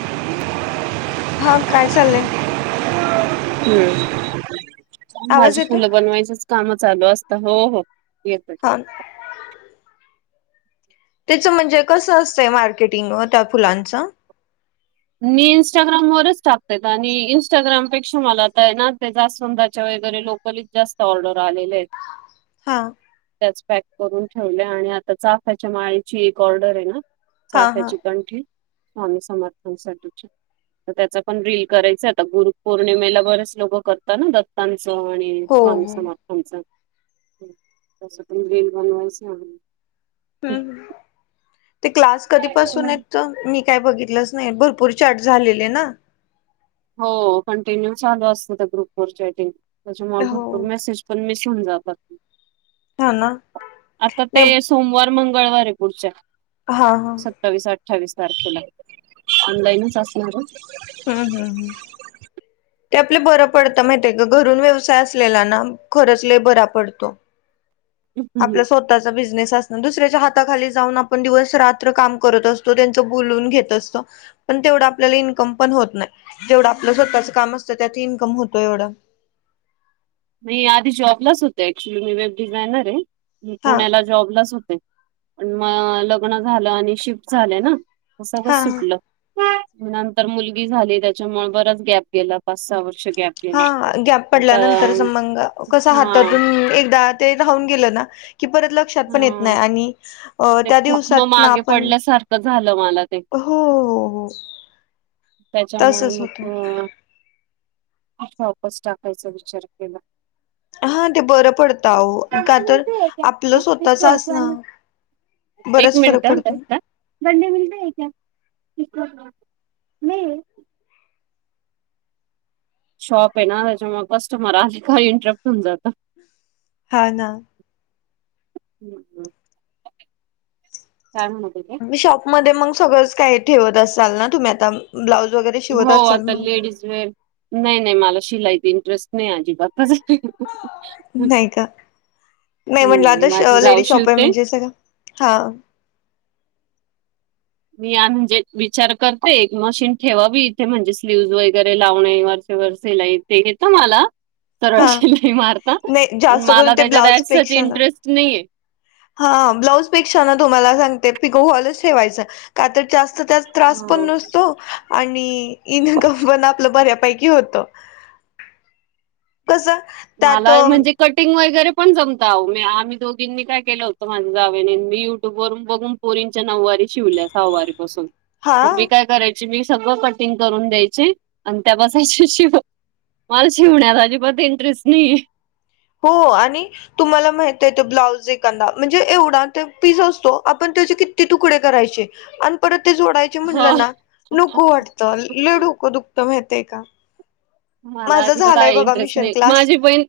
[unintelligible] हा काय चाललंय. हम्म चां आवाज भाज येतो फुलं बनवायचच काम चालू असत हो हो येत हां त्याचं म्हणजे कसं असतंय मार्केटिंग व त्या फुलांच मी इंस्टाग्रामवरच टाकते आणि इंस्टाग्रामपेक्षा मला आता ना स्वंदाच्या वगैरे लोक कच जास्त ऑर्डर आलेले आहेत हां त्याच पॅक करून ठेवल्या आणि आता चाफ्याच्या माळीची एक ऑर्डर आहे ना हा हा चाफ्याची कंठी स्वामी समर्थनसाठीची तर त्याचा पण रील करायच आता गुरु पौर्णिमेला, बरेच लोकं करतात ना दत्तांचं आणि हो स्वामी हो समर्थांच तस पण वेल बनवायचं हम् ते क्लास कधीपासून य तर मी काय बघितलंच नाही भरपूर ार्ट झालेले ना. हो कंटिन्यू चालू असत त्या ग्रुप वटिंग त्याच्यामुळे हो भरपूर मेसेज. पण मी समजा हा ना आता नाही ते, सोमवार मंगळवार आहे पुढच्या हा हा सत्तावीस अठ्ठावीस तारखेला ऑनलाईनच असणार हम्म हम हम् ते आपले बरं पडतं माहित आहे का, घरून व्यवसाय असलेला ना खरंचले बरा पडतो आपल्या स्वतः ह बिनेस अस दुसऱ्याच्या हाताखाली जाऊन आपण दिवस रात्र काम करत असतो त्यांच बोलून घेत असतो पण तेवढं आपल्याला इन्कम पण होत नाही जेवढं आपलं स्वतःच काम असतं त्यात इन्कम होतो एवढं ी आधी जॉबलाच होत क््युली मी वेब डिझायनर आहे मी हा पुण्याला जॉबलाच होते पण म लग्न झालं आणि शिफ्ट झाले ना सगळं हा सुटलं नंतर मुलगी झाली त्याच्यामुळे बराच गॅप गेला पाच सहा वर्ष गॅप हा गेला. गॅप आता पडल्यानंतरच मंग कस हा हातातून एकदा ते राून गे ना क परत पण येत हा नाही आणि ते त्या खूप मग दिवसात ना मागे आपण पडल्यासारखं झालं मला ते हो हो त्याच्यामुळे तसच मग होत त वापस टाकायचा विचार केला हा ते बरं पडत का बंडे तर मिलते है क्या? आप अ, आपलं किसको स्वतःच असण असं- बरच फरक पडतो गड मिते क म शॉप आहे ना त्याच्यामुळे कस्टमर आ काही इंटरप्ट होन जातं हा ना ह् ग म म शॉपमध्येध्ये मग सगळंच काही ठेवत असाल ना तुम्ही आता ब्लाऊज वगैरे शिवत हो असाल आता मग लेडीज नाही नाही मला शिलाईत इंटरेस्ट नाही अजिबातच नाही का नाही म्हटलं माझी आता जाऊ लेडी शॉप आहे शिवते म्हणजे सगळं हा मी या म्हणजे विचार करते एक मशीन ठेवावी इथे म्हणजे स्लीव्ह वगैरे लावणेवर ला य तेेत मला सर्व हा शि मारतात नाही पण जास्त मला करून ते ब्लाउज त्याच्यात ची पेक्षा ना इंटरेस्ट नाहीय हा ब्लाऊज पेक्षा ना तुम्हाला सांगते पिको हॉलच ठेवायचं का तर जास्त त्यात त्रास पण हो नसतो आणि इन्कम पण आपल्या बऱ्या ै होत कस मला म्हणजे कटिंग वगैरे पण जमता मी आम्ही दोघींनी काय केलं होतं माझं जावेने मी युट्यूब वरून बघून पोरींच्या नऊवारी शिवल्या सहावारी पासून मग हा मी काय करायच त्या मी सगळं कटिंग करून द्यायची आणि त्या बसाची श मला शिवण्या अजिबत इंटरेस्ट नाही हो आणि तुम्हाला माहित आहेेत ब्लाऊज एखादा म्हणजे एवढा ते पीस असतो आपण त्याचे किती तुकडे करायचे आणि परत ते जोडायचे म्हणलं ना हो. नको वाटतं लय डोकं दुखत माहितीये का. मला माझ अजिबात झालंय आय बघा इंटरेस्ट मिशन नाही. क्लास माझी बहीण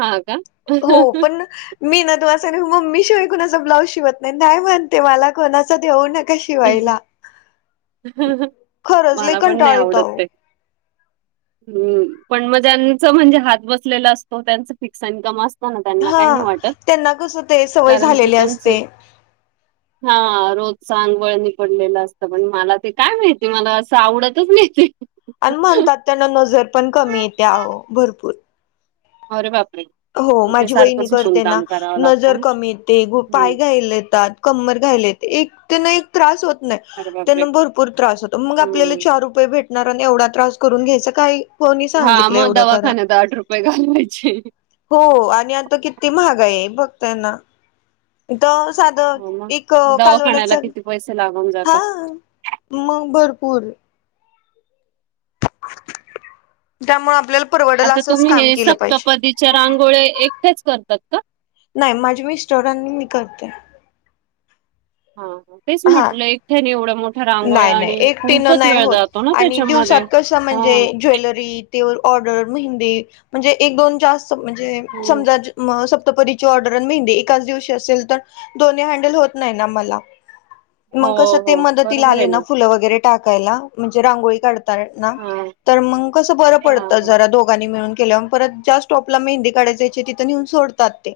हां का? हो पण मी ना तुम्हाला सांगू मम्मी शिवाय कोणाचा ब्लाऊज शिवत नाही नाय म्हणते मला कोणाच देऊ नक क शिवायला खरंच लय मला पण कंटाळा येतो अहो [unintelligible] हम्म पण मग ज्यांचं म्हणजे हात बसलेला असतो त्यांच फिक्स इन्कम अस हो ना त्यांना काही नाही हा वाटत त्यांना कसं ते सवय कारण ते झालेली त्यांचे असते हा रोजचा अनं वळणी पडलेलं असत पण मला ते काय माहिती मला असं आवडतच नाहीे ते आणि म्हणतात त्यांन नजर पण कमी येते अहो भरपूर आरे बापरे! हो मग ते माझी सारखं वहिनी झोपून करते ना काम करावं लागतं नजर ना. कमी येते हं. पाय घायला येतात कंमर घायला येत एक त्यांना एक त्रास होत नाही अरे बापरे! त्यांना भरपूर त्रास होत मग आपल्याला हं. चार रू रुपये भेटणार आणि एवढा त्रास करून घ्यायचा काय हा मग दवाखान्यात आठ रुपये घालवायचे. हो आणि आता किती महागाई आहे बघतायना. इथं साधं हो मग. एक कालवनाच दवाखान्याला किती पैसे लागुण जातात. मंग भरपूर त्यामुळ आपल्याला परवडेल आता असंच तुम्ही काम हे केलं पाहिजे सप्तपदीच्या रांगोळ्या एकट्याच करतात का? नाय माझे मिस्टर आणि मी करते. हा हा तेच म्हटलंय एकठ्याने एवढ मोठ नाय नाय एकटीन नाय होत ना आणि त्याच्यामध्ये. दिवसात कसं म्हणजे हां, ज्वेलरी ते ऑर्डर मेंहदी म्हणजे एक दोन जास्त म्हणजे हं. समजा ज म सप्तपरीची ऑर्डर आणि मेहंदी एकाच दिवशी असेल तर दोन्ही हँडल होत नाही ना मला हो मग कसं हो ब ते आली ना फुल वगैरे टाकायला म्हणजे रांगोळी काढ तर ना हां, हां, तर मंग कस बर पडत हां, जरा दोघांनी मिळून केल्यावर परत ज्या स्टॉपला मेहंदी काढायला जायचय तिथं नेऊन सोडतात ते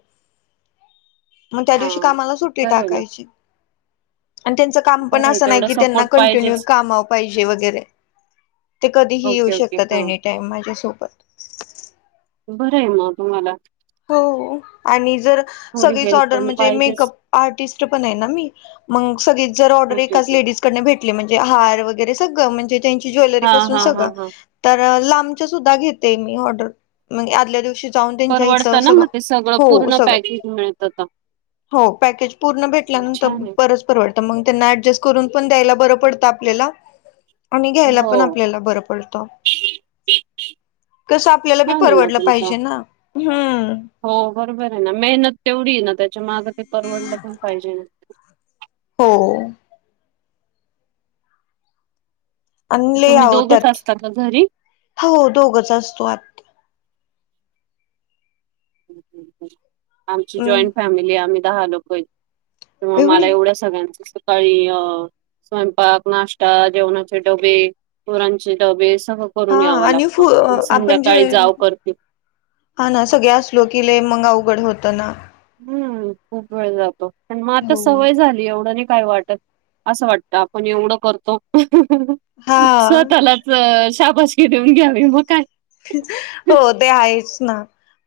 मग त्या दिवशी हां. कामाला सुट्टी बरं आहे ना. टाकायची आणि त्यांच काम पण बरं आहे असं नाय तेवढा की त्यांना सपोर्ट कंटिन्यू पाहिजेच. कामावर पाहिजे वगैरे ते कधीही येऊ ओके, ओके. शकतात हां. एनी ताय माझ्यासोबत बरं आहे मग तुम्हाला हो आणि जर थोडी सगळीच हेल्प ऑर्डर पण म्हणजे पाहिजेच. मेकअप आर्टिस्ट पण आहे ना मी मंग सगळीच जर ऑर्डर ओके, एकाच ओके. लेडीज कडन भेटली म्हणजे हार वगैरे सगळ म्हणजे त्यांची ज्वेलरी हां, पासून हां, सगळ हां, हां. तर लांबच्या सुद्धा घेते मी ऑर्डर म्हे आदल्या दिवशी जाऊन त्यांच्या इथं अ परवडतं ना सगळं मग ते हो पूर्ण सगळं पॅकेज मिळतं तर. हो पॅकेज पूर्ण भेटला न त छान आहे. प तरच परवडत मंग त्यांना ऍडजस्ट करून पण द्यायला बरं पडंत आपल्याला आणि घ्यायला हो, पण आपल्याला बरं पडतं. कस आपल्याला बी छान आहे मग परवडलं तुमचा पाहिजे ना हम्म. हो बरोबर आहे ना मेहनत तेवढी आहे ना त्याच्या मागं ते परवडलं का पाहिजे न. हो हो. आणि लय तुम्ही आहो दोघच त्यात असता का घरी? हो दोघच असतो आत आमची हम्म जॉईंट फॅमिली आहे आम्ही दहा लोकयेत त्यामुळ मला एवढी एवढं सगळ्यांच सकाळी अ स्वयंपाक नाश्ता जेवणाचे डबे पोरांचे डबे सगळं हा करून यावं आणि लागतं फु मग आपण जे संध्याकाळी जाव करते. हा ना सगळे अस लोकला मग अवघड होतं ना हम्म खूप वेळ जातो प मग आता हो सवय झाली एवढं नाही काय वाटत असं वाटत आपण एवढं करतो हा सत आला शाबशग देऊन घ्यावी मग काय हो ते आहेच ना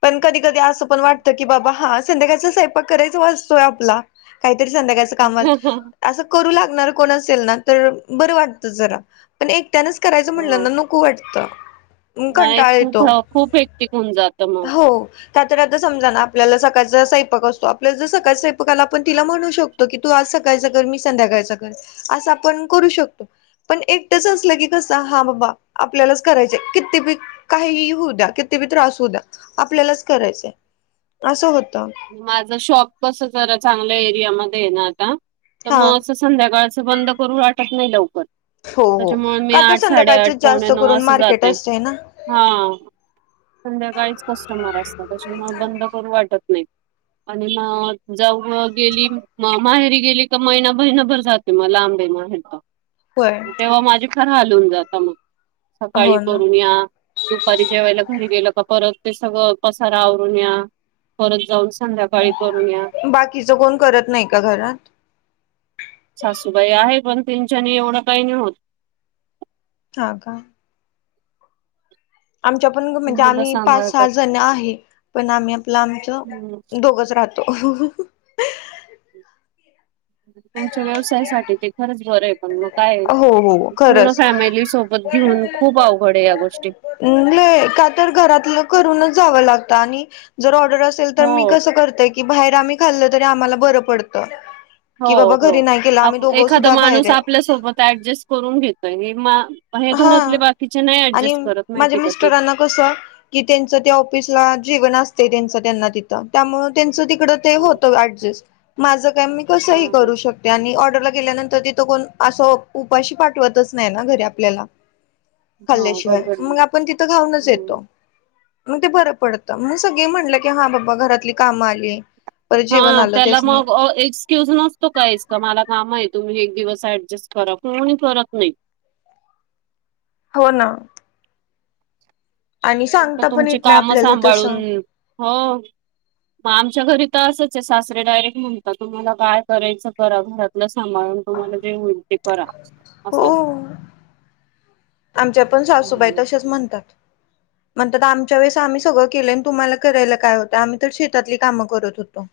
पण कधी कधी असं पण वाटत कि बाबा हा संध्याकाळचा स्वयपाक करायच वाचतोय आपला काहीतरी संध्याकाळच कामात ह असं करू लागणार कोण असेल ना तर बरं वाटतं जरा पण एकट्यानच करायचं म्हटलं ना नको वाटतं नाही कंटाळ येतो खूप खूप हेक्टिक होऊन जातं मग. हो त्यात आता समजा ना आपल्याला सकाळचा स साैपक असतो आपल्या जर सकाळ स्वैपका आला आपण तिला म्हणू शकतो की तू आज सकाळचा कर मी संध्याकाळचा कर असं आपण करू शकतो पण एकटंच असलं की कस हा बाबा आपल्यालाच करायचय किती बी काही होऊ द्या किती बी त्रास होऊ द्या आपल्यालाच करायचंय असं होतं माझं शॉप कस जरा चांगल्या एरियामध्येध्ये आहे ना आता तर हा मग असं संध्याकाळचं बंद करून वाटत नाही लवकर हो हो त्याच्यामुळे मी का तर आठ संध्याकाळच साडेआठ पावणे जास्त नऊ करून अस मार्केट जाते असतय ना हा संध्याकाळीच कस्टमर असतात तच्या मग बंद करू वाटत नाही आणि म जऊ गेली माहेरी गेली तर महिनाभहिनाभर जात तेिंवा लांबे मतो होय मग तेव्हा माझे खर हालून जात मग सकाळी हो ना करून या दुपारी ज्या वेळेला घरी गेलं का परत ते सगळं कसारा आवरून या परत जाऊन संध्याकाळी करून या बाकीचं कोण करत नाही का घरात सासूबाई आहे पण त्यांच्यानी एवढं काही नाही होत ह का आमच्या पण ते म्हणजे मुलं आम्ही पाच सांभाळतात. सहा जण आहे पण आम्ही आपलं हम्म. आमचं दोघच राहतो हो तुमच्या व्यवसायासाठी ते खरंच बरं आहे पण मग काय हो हो पूर्ण खरंच फॅमिली सोबत घेऊन खूप अवघड आहे या गोष्टी नाही का तर घरातलं करूनच जाव लागत आणि जर ऑर्डर अस असेल तर मी हो कसं करतय की बाहेर आम्ही खाल्ल तरी आम्हाला बरं पडतं हो की बाबा हो घरी नाही केलं आप आम्ही दोघं एखादा सुद्धा बाहेर माणूस आहे आपल्यासोबत ऍडजस्ट करून घेतोय हे घरातले हा बाकीचे नाही ऍडजस्ट करत माहिती का त्यां ज तथ त हा होत ड माझ का मी हा कसं हा. करू शकते आणि ऑर्डरला गेल्यानंतर कोण असं उपाशी पाठवतच नाही ना घरी आपल्याला हो खल्ल्याशिवाय बरोबर आहे. मग आपण तिथं खाऊनच हम्म. येतो मग ते बरं पडतं म्हण सगळे म्हटलं की हा बाबा घरातली कामं आली परत हा जेवण आलं त्याला त्यासनी मग एक ्युज नसतो काहीच का मला काम आहे तुम्ही एक दिवस ऍडजस्ट करा कोणी करत नाही हो ना आणि सांगता पण तुमची येत नाही काम आपल्याला सांभाळून तसं हो मग आमच्या घरी तर असंच आहे सासरे डायरेक्ट म्हणतात तुम्हाला काय करायचं करा घरात सांभाळून तुम्हाला जे होईल ते करा असं हो असत आमच्या पण सासूबाई असत तसेच म्हणतात म्हणतात तर आमच्या वेळेस आम्ही सगळं केलं तुम्हाला करायला काय होतं आम्ही तर शेतातली काम करत होतो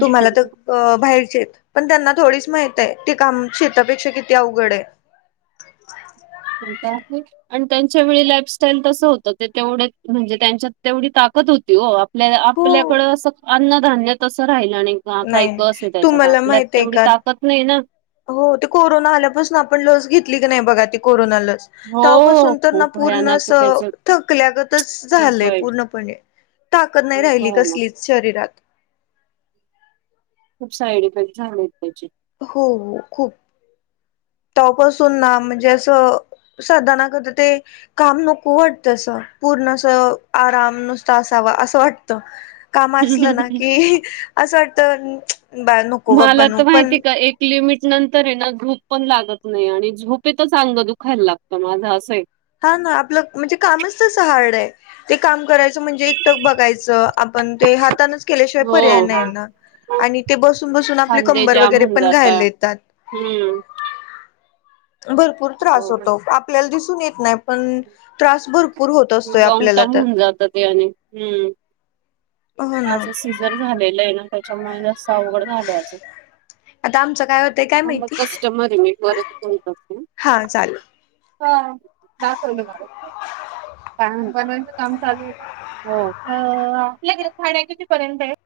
तुम्हाला तर अ बाहेरचेेत पण त्यांना थोडीच माहित आहे ते काम शेतापेक्षा किती अवघड आहे होलता आहे आणि त्यांच्या वेळी लाईफस्टाईल तसं होत ते तेवढ म्हणजे त्यांच्यात तेवढी ताकद होती आप हो आपल्याकडं असं अन्नधान्य तसं राहिलं नाही काही नाही कस आहे त्याच्यात तुम्हाला आपल्यात माहित आहे तेवढी का ताकत नाही ना हो ते कोरोना आल्यापासून आपण लस घेतली की नाही बघा ती कोरोना लस हो तवपासून तर ना खूप पूर्ण भयानक त्याच थकल्यागतच खूप झालंय वाईट पूर्णपणे ताकद नाही खूप राहिली भयानक कसलीच शरीरात खूप साईड इफेक्ट झालेत त्याचे हो खूप तवपासून ना म्हणजे असं साधणा करत ते काम नको वाटत अस पूर्ण अस आराम नुसत असावा असं वाटत काम असलं ना की असं वाटतं बार नको बाप्ब मला न तर माहिती पण आहे का एक लिमिट नंतर आहे ना झूप पण लागत नाही आणि झूप तर चांग दुखायला लागतं माझं असं आहे हा ना आपलं म्हणजे कामच तस हार्ड आहे ते काम करायचं म्हणजे एकटक बघायचं आपण ते हातानच केल्याशिवाय पर्याय हो नाही ना आणि ते बसून बसून आपले खांदे कंबर जाम वगैरे होऊन पण जाता घायला येतात हम्म भरपूर त्रास होतो आपल्याला दिसून येत नाही पण त्रास भरपू लॉग टर्म म्हणून जात ते आणि हम्म हो ना. माझ सिझर झालेलं आहे ना त्याच्यामुळे जास्त अवघड झा आल्याज आता आमचं काय होतंय काय आला माहिती कस्टमर मीट वरच कल करत हा चालेल. हा ना कोवले मार काम चालू आहे का हो आपल्याक ठाण्या कितीपर्यंत आहे